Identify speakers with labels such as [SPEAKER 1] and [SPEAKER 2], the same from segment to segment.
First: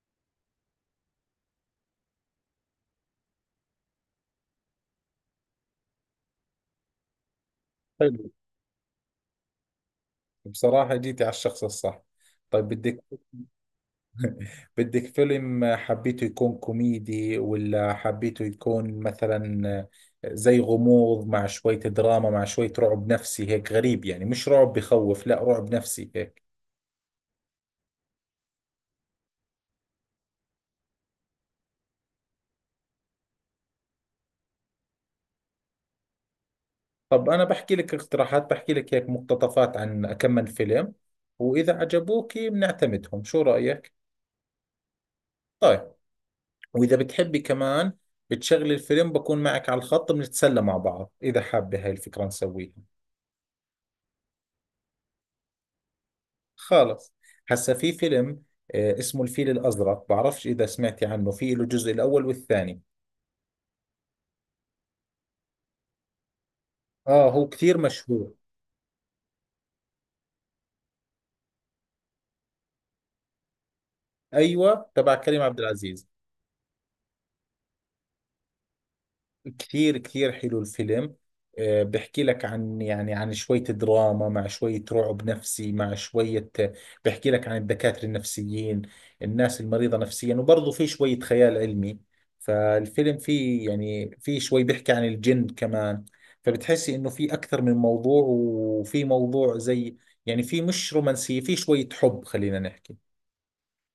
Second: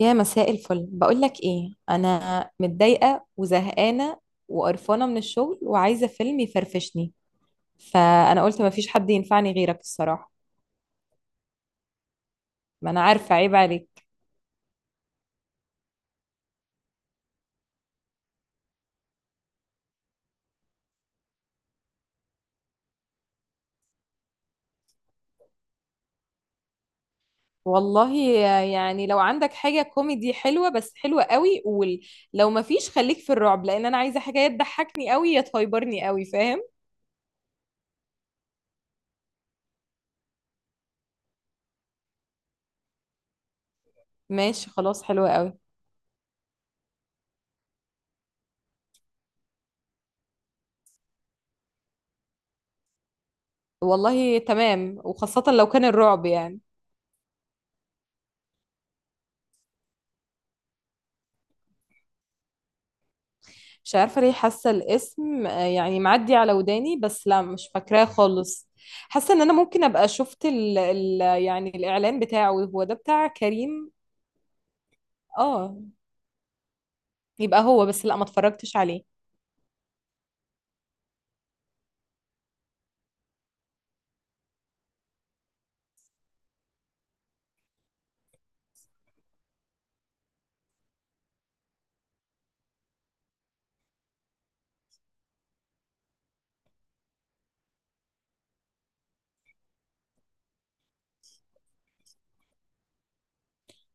[SPEAKER 1] يا مساء الفل، بقول لك ايه، انا متضايقه وزهقانه وقرفانه من الشغل وعايزه فيلم يفرفشني،
[SPEAKER 2] حلو.
[SPEAKER 1] فانا قلت مفيش حد ينفعني غيرك الصراحه.
[SPEAKER 2] بصراحة جيتي على الشخص الصح. طيب
[SPEAKER 1] ما انا
[SPEAKER 2] بدك
[SPEAKER 1] عارفه، عيب عليك.
[SPEAKER 2] بدك فيلم حبيته يكون كوميدي ولا حبيته يكون مثلا زي غموض مع شوية دراما مع شوية رعب نفسي هيك غريب، يعني مش رعب بخوف، لا رعب نفسي هيك.
[SPEAKER 1] والله، يعني لو عندك حاجه كوميدي حلوه، بس حلوه قوي، قول. لو مفيش خليك في الرعب، لان انا عايزه حاجه يا تضحكني قوي يا تهيبرني قوي، فاهم؟
[SPEAKER 2] طب أنا بحكي لك اقتراحات، بحكي لك هيك مقتطفات عن كم من فيلم، وإذا عجبوك بنعتمدهم، شو رأيك؟
[SPEAKER 1] ماشي، خلاص، حلوه قوي.
[SPEAKER 2] طيب، وإذا بتحبي كمان بتشغلي الفيلم بكون معك على الخط بنتسلى مع بعض إذا حابة هاي الفكرة نسويها.
[SPEAKER 1] والله تمام، وخاصه لو كان الرعب، يعني.
[SPEAKER 2] خالص. هسا في فيلم آه، اسمه الفيل الأزرق، بعرفش إذا سمعتي عنه، في له الجزء الأول والثاني.
[SPEAKER 1] مش عارفة ليه حاسة الاسم، يعني معدي على وداني، بس
[SPEAKER 2] آه
[SPEAKER 1] لا
[SPEAKER 2] هو
[SPEAKER 1] مش
[SPEAKER 2] كثير
[SPEAKER 1] فاكراه
[SPEAKER 2] مشهور.
[SPEAKER 1] خالص. حاسة ان انا ممكن ابقى شفت ال يعني الاعلان بتاعه، هو ده بتاع كريم.
[SPEAKER 2] أيوة تبع كريم عبد
[SPEAKER 1] اه،
[SPEAKER 2] العزيز.
[SPEAKER 1] يبقى هو، بس لا ما اتفرجتش عليه.
[SPEAKER 2] كثير كثير حلو الفيلم. آه، بحكي لك عن يعني عن شوية دراما مع شوية رعب نفسي مع شوية، بحكي لك عن الدكاترة النفسيين، الناس المريضة نفسيا، وبرضه في شوية خيال علمي. فالفيلم فيه يعني فيه شوي بيحكي عن الجن كمان. فبتحسي انه في اكثر من موضوع، وفي موضوع زي يعني في مش رومانسية، في شوية حب خلينا نحكي.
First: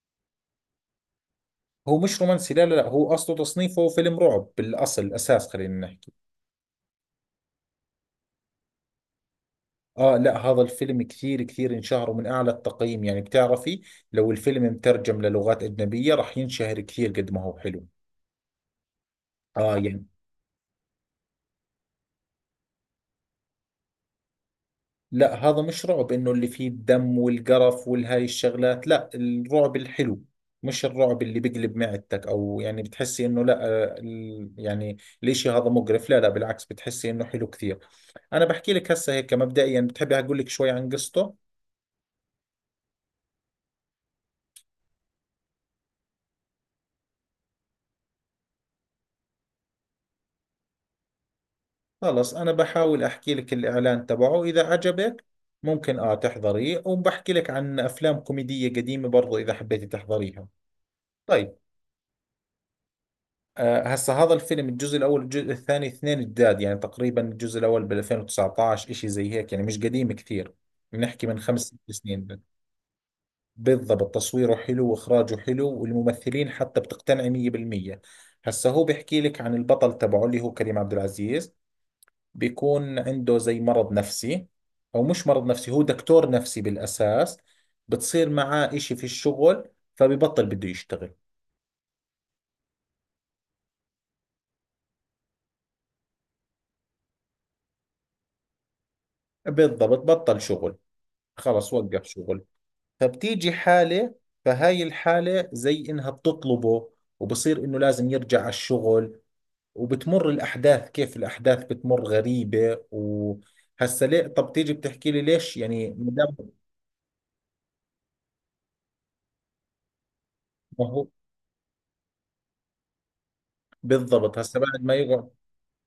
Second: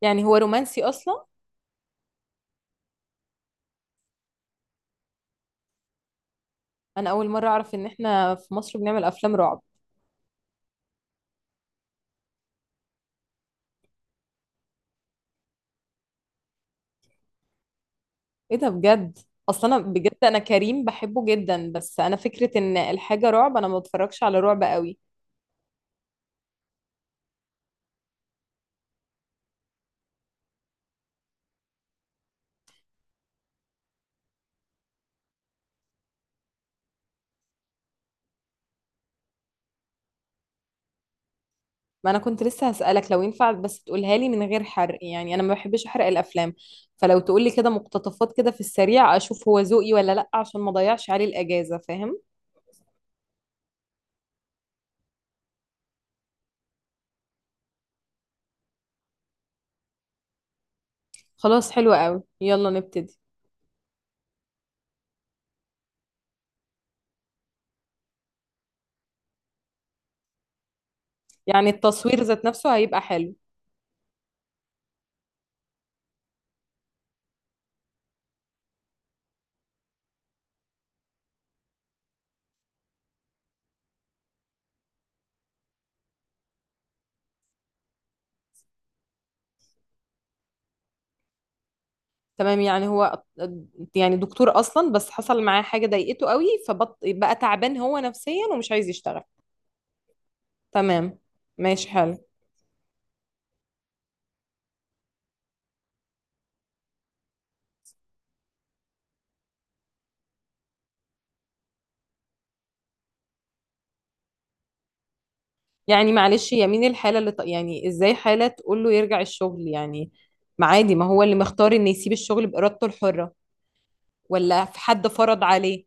[SPEAKER 1] يعني هو رومانسي اصلا؟
[SPEAKER 2] هو مش رومانسي، لا لا لا، هو اصله تصنيفه فيلم رعب بالاصل، اساس خلينا نحكي.
[SPEAKER 1] انا اول مرة اعرف ان احنا في مصر بنعمل افلام رعب.
[SPEAKER 2] آه لا، هذا الفيلم كثير كثير انشهر، ومن أعلى التقييم. يعني بتعرفي لو الفيلم مترجم للغات أجنبية راح ينشهر كثير قد ما هو حلو.
[SPEAKER 1] ايه ده؟ بجد؟
[SPEAKER 2] آه
[SPEAKER 1] اصلا انا
[SPEAKER 2] يعني
[SPEAKER 1] بجد، انا كريم بحبه جدا، بس انا فكرة ان الحاجة رعب، انا ما بتفرجش على رعب قوي.
[SPEAKER 2] لا، هذا مش رعب إنه اللي فيه الدم والقرف والهاي الشغلات، لا الرعب الحلو، مش الرعب اللي بقلب معدتك أو يعني بتحسي إنه لا. آه، يعني الإشي هذا مقرف، لا لا، بالعكس بتحسي إنه حلو كثير. أنا بحكي لك هسه هيك مبدئيا، بتحبي أقول لك شوي عن قصته؟
[SPEAKER 1] ما انا كنت لسه هسألك لو ينفع، بس تقولها لي من غير حرق، يعني انا ما بحبش احرق الافلام. فلو تقول لي كده مقتطفات كده في السريع، اشوف هو ذوقي ولا لا، عشان ما اضيعش عليه الاجازة، فاهم؟
[SPEAKER 2] خلص، أنا بحاول أحكي لك الإعلان تبعه، إذا عجبك ممكن آه تحضريه، وبحكي لك عن أفلام كوميدية قديمة برضو إذا حبيتي تحضريها. طيب.
[SPEAKER 1] خلاص، حلو قوي، يلا نبتدي.
[SPEAKER 2] آه هسا هذا الفيلم، الجزء الأول الجزء الثاني اثنين جداد، يعني تقريبا الجزء الأول بال 2019 إشي زي هيك، يعني مش قديم كثير، بنحكي من خمس
[SPEAKER 1] يعني
[SPEAKER 2] ست
[SPEAKER 1] التصوير
[SPEAKER 2] سنين
[SPEAKER 1] ذات نفسه هيبقى حلو.
[SPEAKER 2] بالضبط، تصويره حلو وإخراجه حلو والممثلين حتى بتقتنعي 100%. هسا هو بيحكي لك عن البطل تبعه اللي هو كريم عبد العزيز، بيكون عنده زي مرض نفسي، او مش مرض نفسي، هو دكتور نفسي بالاساس. بتصير معاه اشي في الشغل فببطل بده يشتغل.
[SPEAKER 1] تمام، يعني هو، يعني دكتور اصلا، بس حصل معاه حاجة ضايقته قوي، فبقى تعبان هو نفسيا ومش عايز يشتغل.
[SPEAKER 2] بالضبط بطل شغل.
[SPEAKER 1] تمام،
[SPEAKER 2] خلص
[SPEAKER 1] ماشي،
[SPEAKER 2] وقف
[SPEAKER 1] حلو.
[SPEAKER 2] شغل. فبتيجي حالة، فهاي الحالة زي انها بتطلبه، وبصير انه لازم يرجع على الشغل، وبتمر الاحداث كيف الاحداث بتمر غريبة، وهسا ليه طب تيجي بتحكي لي ليش يعني ما
[SPEAKER 1] يعني
[SPEAKER 2] دام.
[SPEAKER 1] معلش، هي مين الحالة اللي يعني ازاي حالة تقول له يرجع الشغل يعني؟ ما
[SPEAKER 2] ما
[SPEAKER 1] عادي، ما
[SPEAKER 2] هو
[SPEAKER 1] هو اللي مختار انه يسيب الشغل بإرادته الحرة.
[SPEAKER 2] بالضبط، هسا
[SPEAKER 1] ولا في
[SPEAKER 2] بعد ما
[SPEAKER 1] حد
[SPEAKER 2] يقعد،
[SPEAKER 1] فرض عليه؟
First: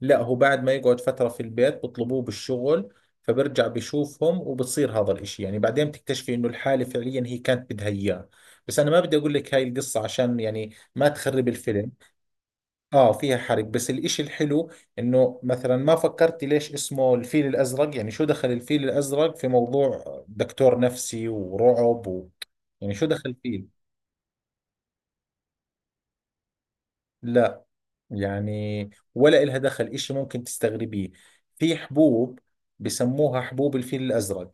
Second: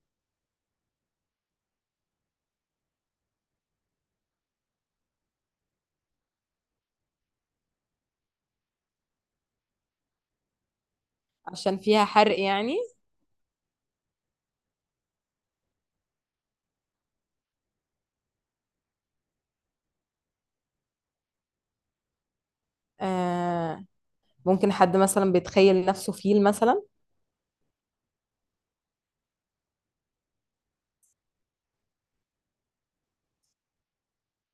[SPEAKER 2] لا هو بعد ما يقعد فترة في البيت بطلبوه بالشغل، فبرجع بشوفهم وبتصير هذا الاشي. يعني بعدين بتكتشفي انه الحالة فعليا هي كانت بدها اياه. بس انا ما بدي اقول لك هاي القصة عشان يعني ما تخرب
[SPEAKER 1] عشان
[SPEAKER 2] الفيلم.
[SPEAKER 1] فيها حرق يعني؟
[SPEAKER 2] اه فيها حرق، بس الاشي الحلو انه مثلا ما فكرتي ليش اسمه الفيل الازرق، يعني شو دخل الفيل الازرق في موضوع دكتور نفسي ورعب يعني شو دخل فيه.
[SPEAKER 1] آه، ممكن حد مثلا بيتخيل نفسه فيل مثلا.
[SPEAKER 2] لا، يعني ولا إلها دخل إشي ممكن تستغربيه. في حبوب بسموها حبوب الفيل الأزرق،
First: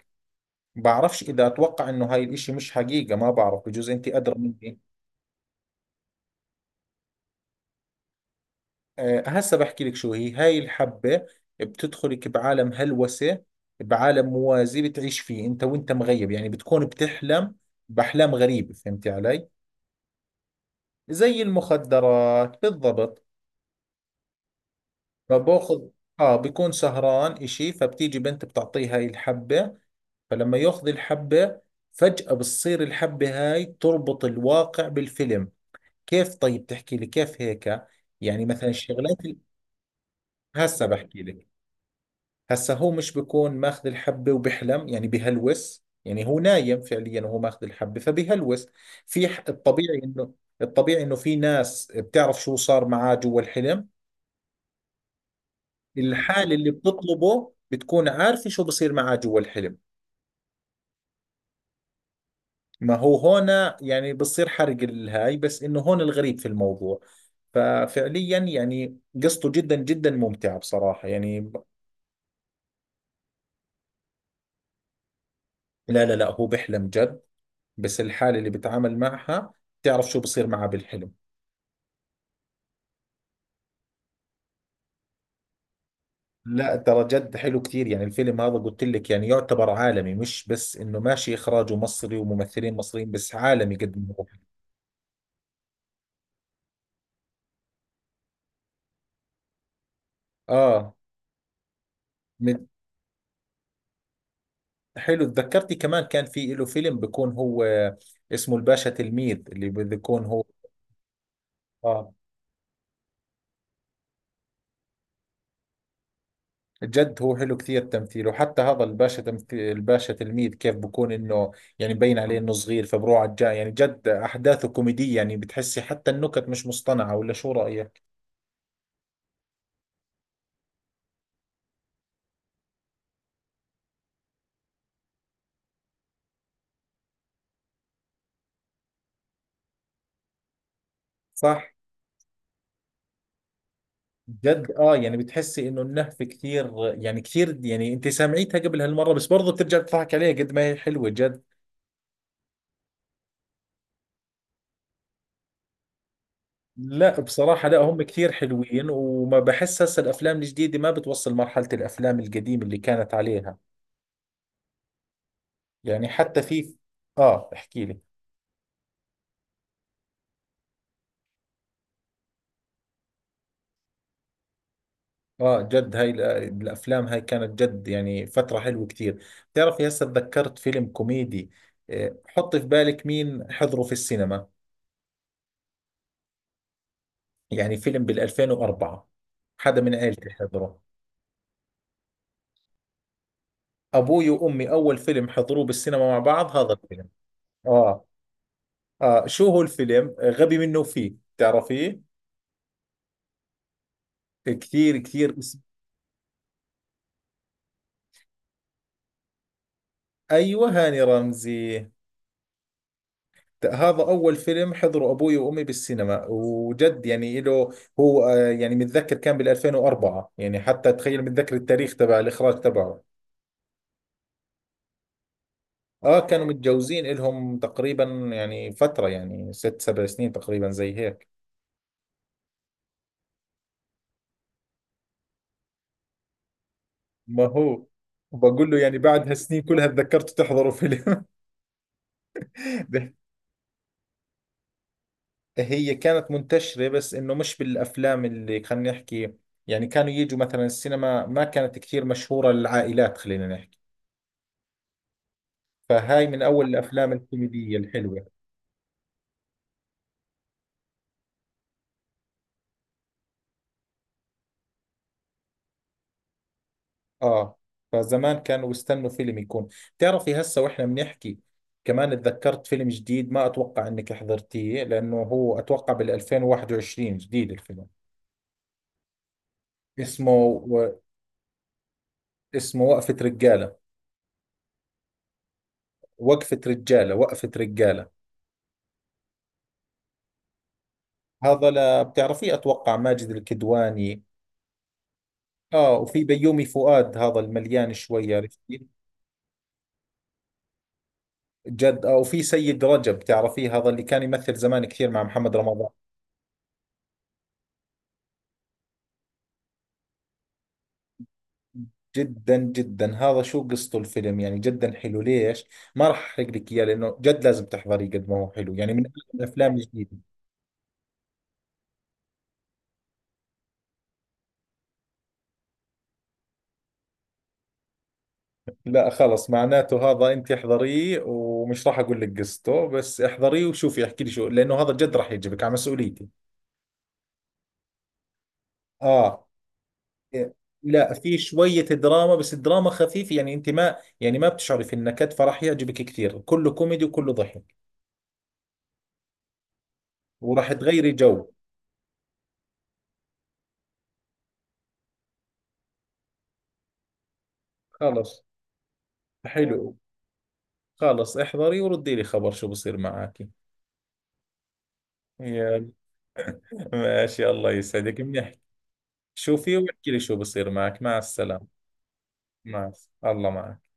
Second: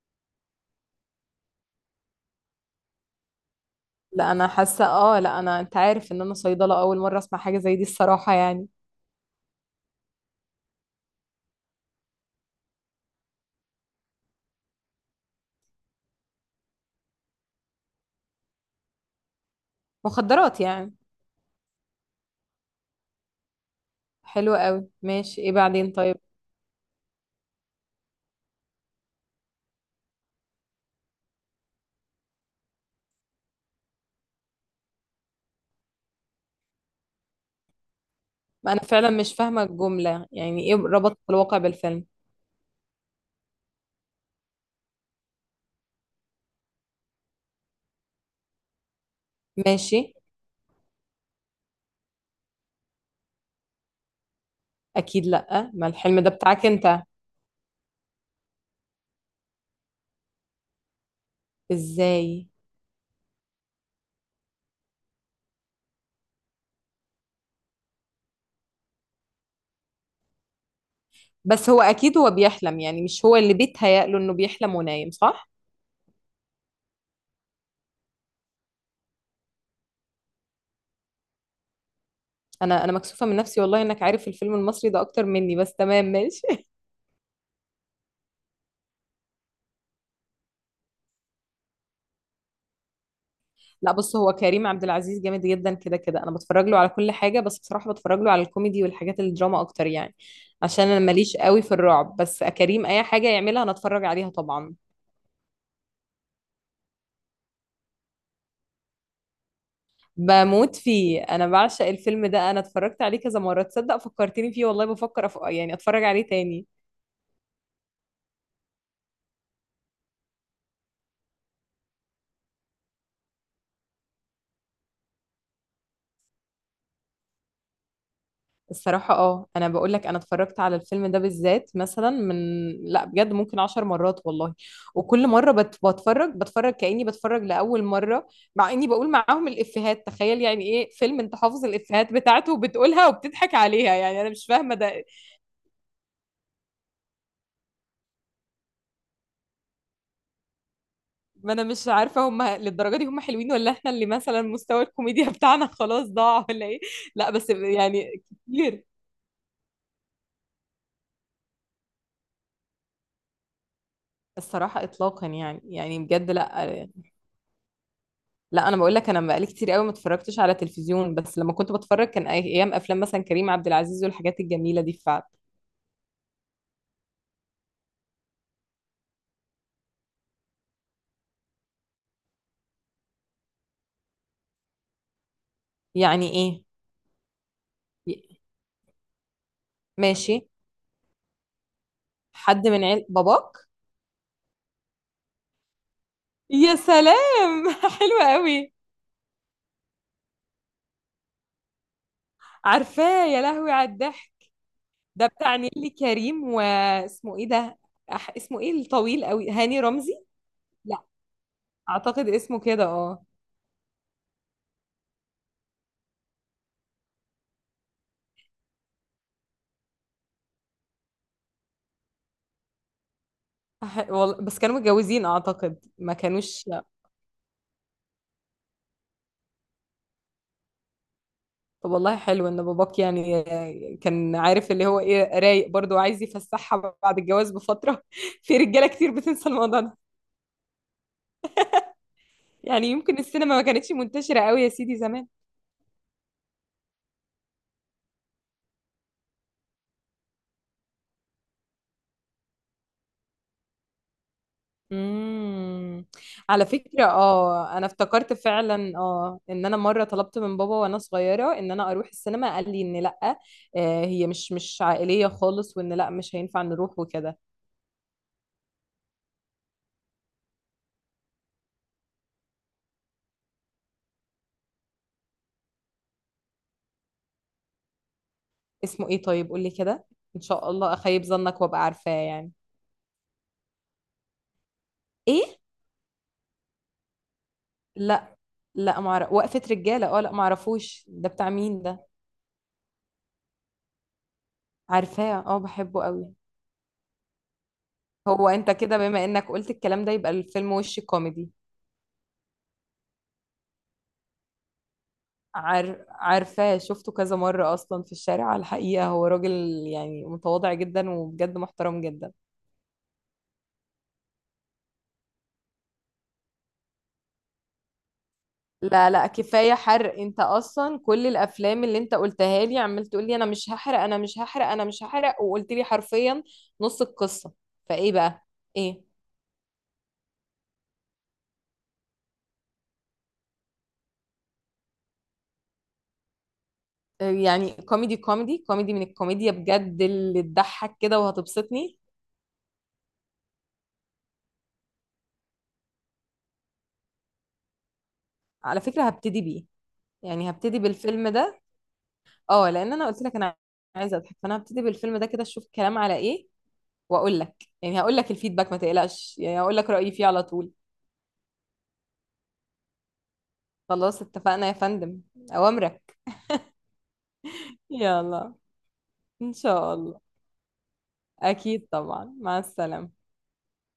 [SPEAKER 2] بعرفش إذا أتوقع إنه هاي الإشي مش حقيقة، ما بعرف، بجوز أنت
[SPEAKER 1] لا
[SPEAKER 2] أدرى
[SPEAKER 1] انا
[SPEAKER 2] مني.
[SPEAKER 1] حاسة، لا انا، انت عارف ان انا صيدلة، اول مرة اسمع حاجة زي دي الصراحة يعني.
[SPEAKER 2] أه هسا بحكي لك شو هي هاي الحبة. بتدخلك بعالم هلوسة، بعالم موازي بتعيش فيه أنت، وأنت مغيب، يعني بتكون بتحلم بأحلام غريبة، فهمتي علي؟
[SPEAKER 1] مخدرات يعني.
[SPEAKER 2] زي المخدرات بالضبط.
[SPEAKER 1] حلو قوي، ماشي، ايه
[SPEAKER 2] فباخذ
[SPEAKER 1] بعدين؟ طيب.
[SPEAKER 2] اه بكون سهران إشي، فبتيجي بنت بتعطيه هاي الحبة، فلما يأخذ الحبة فجأة بتصير الحبة هاي تربط الواقع بالفيلم. كيف؟ طيب تحكي لي كيف هيك. يعني مثلا
[SPEAKER 1] ما انا فعلا
[SPEAKER 2] الشغلات
[SPEAKER 1] مش فاهمة الجملة، يعني ايه
[SPEAKER 2] هسا
[SPEAKER 1] ربط
[SPEAKER 2] بحكي لك.
[SPEAKER 1] الواقع بالفيلم؟
[SPEAKER 2] هسا هو مش بكون ماخذ الحبة وبحلم، يعني بهلوس، يعني هو نايم فعليا وهو ماخذ الحبة فبهلوس. في
[SPEAKER 1] ماشي.
[SPEAKER 2] الطبيعي انه الطبيعي انه في ناس بتعرف شو صار معاه جوا الحلم.
[SPEAKER 1] اكيد، لا ما الحلم ده
[SPEAKER 2] الحالة
[SPEAKER 1] بتاعك
[SPEAKER 2] اللي
[SPEAKER 1] انت.
[SPEAKER 2] بتطلبه بتكون عارفة شو بصير معاه جوا الحلم.
[SPEAKER 1] ازاي؟
[SPEAKER 2] ما هو هون، يعني بصير حرق الهاي، بس انه هون الغريب في الموضوع، ففعليا يعني قصته جدا جدا ممتعة بصراحة، يعني
[SPEAKER 1] بس هو اكيد هو بيحلم، يعني مش هو اللي بيتهيأ له انه بيحلم ونايم، صح؟
[SPEAKER 2] لا لا لا، هو بيحلم جد، بس الحالة اللي بتعامل معها بتعرف شو بصير معها بالحلم.
[SPEAKER 1] انا مكسوفه من نفسي والله، انك عارف الفيلم المصري ده اكتر مني، بس تمام ماشي.
[SPEAKER 2] لا ترى جد حلو كثير، يعني الفيلم هذا قلت لك يعني يعتبر عالمي، مش بس انه ماشي اخراجه مصري وممثلين مصريين، بس عالمي
[SPEAKER 1] لا
[SPEAKER 2] قد ما
[SPEAKER 1] بص،
[SPEAKER 2] هو.
[SPEAKER 1] هو كريم عبد العزيز جامد جدا، كده كده انا بتفرج له على كل حاجه، بس بصراحه بتفرج له على الكوميدي والحاجات الدراما اكتر يعني. عشان
[SPEAKER 2] اه.
[SPEAKER 1] انا ماليش قوي في الرعب، بس
[SPEAKER 2] من
[SPEAKER 1] كريم اي حاجه يعملها انا اتفرج عليها طبعا.
[SPEAKER 2] حلو تذكرتي كمان، كان في له فيلم بيكون هو اسمه الباشا تلميذ اللي بيكون هو.
[SPEAKER 1] بموت فيه، انا بعشق
[SPEAKER 2] اه
[SPEAKER 1] الفيلم ده، انا اتفرجت عليه كذا مره، تصدق فكرتني فيه والله، بفكر يعني اتفرج عليه تاني.
[SPEAKER 2] جد هو حلو كثير تمثيله، وحتى هذا الباشا، تمثيل الباشا تلميذ كيف بكون انه يعني مبين عليه انه صغير فبروح على الجاي، يعني جد احداثه كوميدية، يعني بتحسي حتى النكت مش مصطنعة ولا شو رأيك؟
[SPEAKER 1] الصراحة، انا بقول لك انا اتفرجت على الفيلم ده بالذات مثلا من، لا بجد ممكن عشر مرات والله. وكل مرة بت... بتفرج بتفرج كأني بتفرج لأول مرة، مع اني بقول معاهم الإفيهات، تخيل يعني ايه فيلم انت
[SPEAKER 2] صح.
[SPEAKER 1] حافظ الإفيهات بتاعته وبتقولها وبتضحك عليها، يعني انا مش
[SPEAKER 2] جد
[SPEAKER 1] فاهمة ده.
[SPEAKER 2] اه يعني بتحسي انه النهفة كثير، يعني كثير، يعني انت سامعيتها قبل هالمرة بس برضه بترجع تضحك عليها قد ما هي حلوة جد.
[SPEAKER 1] ما انا مش عارفة هم للدرجة دي هم حلوين، ولا احنا اللي مثلا مستوى الكوميديا بتاعنا خلاص ضاع، ولا ايه؟
[SPEAKER 2] لا
[SPEAKER 1] لا بس
[SPEAKER 2] بصراحة لا، هم
[SPEAKER 1] يعني،
[SPEAKER 2] كثير
[SPEAKER 1] كتير.
[SPEAKER 2] حلوين، وما بحس هسه الافلام الجديدة ما بتوصل مرحلة الافلام القديمة اللي كانت عليها.
[SPEAKER 1] الصراحة إطلاقا، يعني
[SPEAKER 2] يعني
[SPEAKER 1] بجد
[SPEAKER 2] حتى
[SPEAKER 1] لا.
[SPEAKER 2] في اه احكي لي.
[SPEAKER 1] لا انا بقول لك، انا بقالي كتير قوي ما اتفرجتش على تلفزيون، بس لما كنت بتفرج كان ايام افلام مثلا كريم عبد العزيز والحاجات الجميله دي فعلا.
[SPEAKER 2] اه جد هاي الافلام هاي كانت جد يعني فترة حلوة كتير. بتعرفي هسه تذكرت فيلم كوميدي آه، حطي في بالك مين حضره في السينما.
[SPEAKER 1] يعني ايه؟
[SPEAKER 2] يعني فيلم
[SPEAKER 1] ي-
[SPEAKER 2] بال2004، حدا من عيلتي
[SPEAKER 1] ماشي.
[SPEAKER 2] حضره.
[SPEAKER 1] حد من عيل باباك؟
[SPEAKER 2] ابوي وامي اول فيلم حضروه بالسينما مع بعض هذا
[SPEAKER 1] يا
[SPEAKER 2] الفيلم.
[SPEAKER 1] سلام.
[SPEAKER 2] اه.
[SPEAKER 1] حلوه قوي.
[SPEAKER 2] اه شو هو الفيلم آه، غبي منه فيه، بتعرفيه؟
[SPEAKER 1] عارفاه، يا لهوي على الضحك.
[SPEAKER 2] كثير
[SPEAKER 1] ده
[SPEAKER 2] كثير
[SPEAKER 1] بتاع
[SPEAKER 2] اسم.
[SPEAKER 1] نيللي كريم، واسمه ايه ده؟ اسمه ايه الطويل قوي؟ هاني رمزي؟
[SPEAKER 2] ايوه هاني
[SPEAKER 1] لا.
[SPEAKER 2] رمزي.
[SPEAKER 1] اعتقد اسمه كده، اه.
[SPEAKER 2] هذا أول فيلم حضره أبوي وأمي بالسينما، وجد يعني له هو آه، يعني متذكر كان بال 2004، يعني حتى تخيل متذكر التاريخ تبع الإخراج تبعه.
[SPEAKER 1] والله، بس كانوا متجوزين، اعتقد ما
[SPEAKER 2] آه كانوا
[SPEAKER 1] كانوش.
[SPEAKER 2] متجوزين إلهم تقريبا، يعني فترة يعني 6 7 سنين تقريبا زي هيك.
[SPEAKER 1] طب والله حلو ان باباك، يعني كان عارف اللي هو ايه، رايق برضه وعايز يفسحها بعد
[SPEAKER 2] ما
[SPEAKER 1] الجواز
[SPEAKER 2] هو
[SPEAKER 1] بفتره. في
[SPEAKER 2] بقول له
[SPEAKER 1] رجاله
[SPEAKER 2] يعني
[SPEAKER 1] كتير
[SPEAKER 2] بعد
[SPEAKER 1] بتنسى
[SPEAKER 2] هالسنين
[SPEAKER 1] الموضوع
[SPEAKER 2] كلها
[SPEAKER 1] ده.
[SPEAKER 2] تذكرت تحضروا فيلم.
[SPEAKER 1] يعني يمكن السينما ما كانتش منتشره قوي يا سيدي زمان.
[SPEAKER 2] هي كانت منتشرة بس إنه مش بالأفلام اللي خلينا نحكي، يعني كانوا يجوا مثلا السينما ما كانت كثير مشهورة للعائلات خلينا نحكي.
[SPEAKER 1] امم.
[SPEAKER 2] فهاي من أول
[SPEAKER 1] على فكره،
[SPEAKER 2] الأفلام الكوميدية
[SPEAKER 1] انا
[SPEAKER 2] الحلوة.
[SPEAKER 1] افتكرت فعلا، ان انا مره طلبت من بابا وانا صغيره ان انا اروح السينما، قال لي ان لا، هي مش عائليه خالص، وان لا مش هينفع نروح وكده.
[SPEAKER 2] آه فزمان كانوا بيستنوا فيلم يكون. بتعرفي هسه وإحنا بنحكي كمان اتذكرت فيلم جديد، ما أتوقع إنك حضرتيه لأنه هو أتوقع بال2021 جديد الفيلم.
[SPEAKER 1] اسمه ايه؟ طيب قول لي كده.
[SPEAKER 2] اسمه
[SPEAKER 1] ان شاء
[SPEAKER 2] و...
[SPEAKER 1] الله اخيب ظنك وابقى عارفاه يعني.
[SPEAKER 2] اسمه وقفة رجالة.
[SPEAKER 1] ايه؟
[SPEAKER 2] وقفة رجالة، وقفة رجالة.
[SPEAKER 1] لا. لا معرف وقفة رجالة، اه لا معرفوش، ده بتاع
[SPEAKER 2] هذا
[SPEAKER 1] مين
[SPEAKER 2] لا
[SPEAKER 1] ده؟
[SPEAKER 2] بتعرفيه أتوقع، ماجد الكدواني.
[SPEAKER 1] عارفاه، اه
[SPEAKER 2] آه
[SPEAKER 1] بحبه
[SPEAKER 2] وفي
[SPEAKER 1] قوي.
[SPEAKER 2] بيومي فؤاد هذا المليان شوي،
[SPEAKER 1] هو انت
[SPEAKER 2] عرفتي؟
[SPEAKER 1] كده بما انك قلت الكلام ده يبقى الفيلم وش كوميدي؟
[SPEAKER 2] جد آه وفي سيد رجب، تعرفيه؟ هذا اللي كان يمثل زمان كثير مع محمد رمضان.
[SPEAKER 1] عارفاه، شفته كذا مرة اصلا في الشارع على الحقيقة، هو راجل يعني متواضع جدا، وبجد محترم جدا.
[SPEAKER 2] جدا جدا. هذا شو قصته الفيلم، يعني جدا حلو، ليش ما راح احرق لك اياه لانه جد لازم تحضريه قد ما هو حلو، يعني من
[SPEAKER 1] لا،
[SPEAKER 2] أحلى
[SPEAKER 1] لا،
[SPEAKER 2] الافلام
[SPEAKER 1] كفاية حرق،
[SPEAKER 2] الجديده.
[SPEAKER 1] انت اصلا كل الافلام اللي انت قلتها لي عمال تقول لي انا مش هحرق، انا مش هحرق، انا مش هحرق، وقلت لي حرفيا نص القصة. فايه بقى؟ ايه؟
[SPEAKER 2] لا خلص، معناته هذا انت احضريه ومش راح اقول لك قصته، بس احضريه وشوفي احكي لي شو، لانه هذا جد راح يعجبك على مسؤوليتي.
[SPEAKER 1] يعني كوميدي كوميدي كوميدي، من
[SPEAKER 2] اه
[SPEAKER 1] الكوميديا بجد اللي
[SPEAKER 2] إيه،
[SPEAKER 1] تضحك
[SPEAKER 2] لا
[SPEAKER 1] كده
[SPEAKER 2] في شوية
[SPEAKER 1] وهتبسطني؟
[SPEAKER 2] دراما، بس الدراما خفيفة، يعني انت ما يعني ما بتشعري في النكد، فراح يعجبك كثير، كله كوميدي وكله ضحك
[SPEAKER 1] على فكرة هبتدي بيه، يعني
[SPEAKER 2] وراح
[SPEAKER 1] هبتدي
[SPEAKER 2] تغيري
[SPEAKER 1] بالفيلم
[SPEAKER 2] جو.
[SPEAKER 1] ده. اه، لان انا قلت لك انا عايزة اضحك، فانا هبتدي بالفيلم ده كده اشوف الكلام على ايه، واقول لك. يعني هقول لك
[SPEAKER 2] خلص
[SPEAKER 1] الفيدباك ما تقلقش، يعني هقول لك
[SPEAKER 2] حلو،
[SPEAKER 1] رأيي فيه على طول.
[SPEAKER 2] خلص احضري وردي لي خبر شو بصير معك.
[SPEAKER 1] خلاص اتفقنا يا فندم.
[SPEAKER 2] يلا،
[SPEAKER 1] اوامرك.
[SPEAKER 2] ماشي الله يسعدك
[SPEAKER 1] يلا.
[SPEAKER 2] بنحكي.
[SPEAKER 1] ان
[SPEAKER 2] شوفي
[SPEAKER 1] شاء
[SPEAKER 2] واحكي لي
[SPEAKER 1] الله.
[SPEAKER 2] شو بصير معك، مع السلامة.
[SPEAKER 1] اكيد طبعا، مع
[SPEAKER 2] مع
[SPEAKER 1] السلامة.
[SPEAKER 2] الله معك.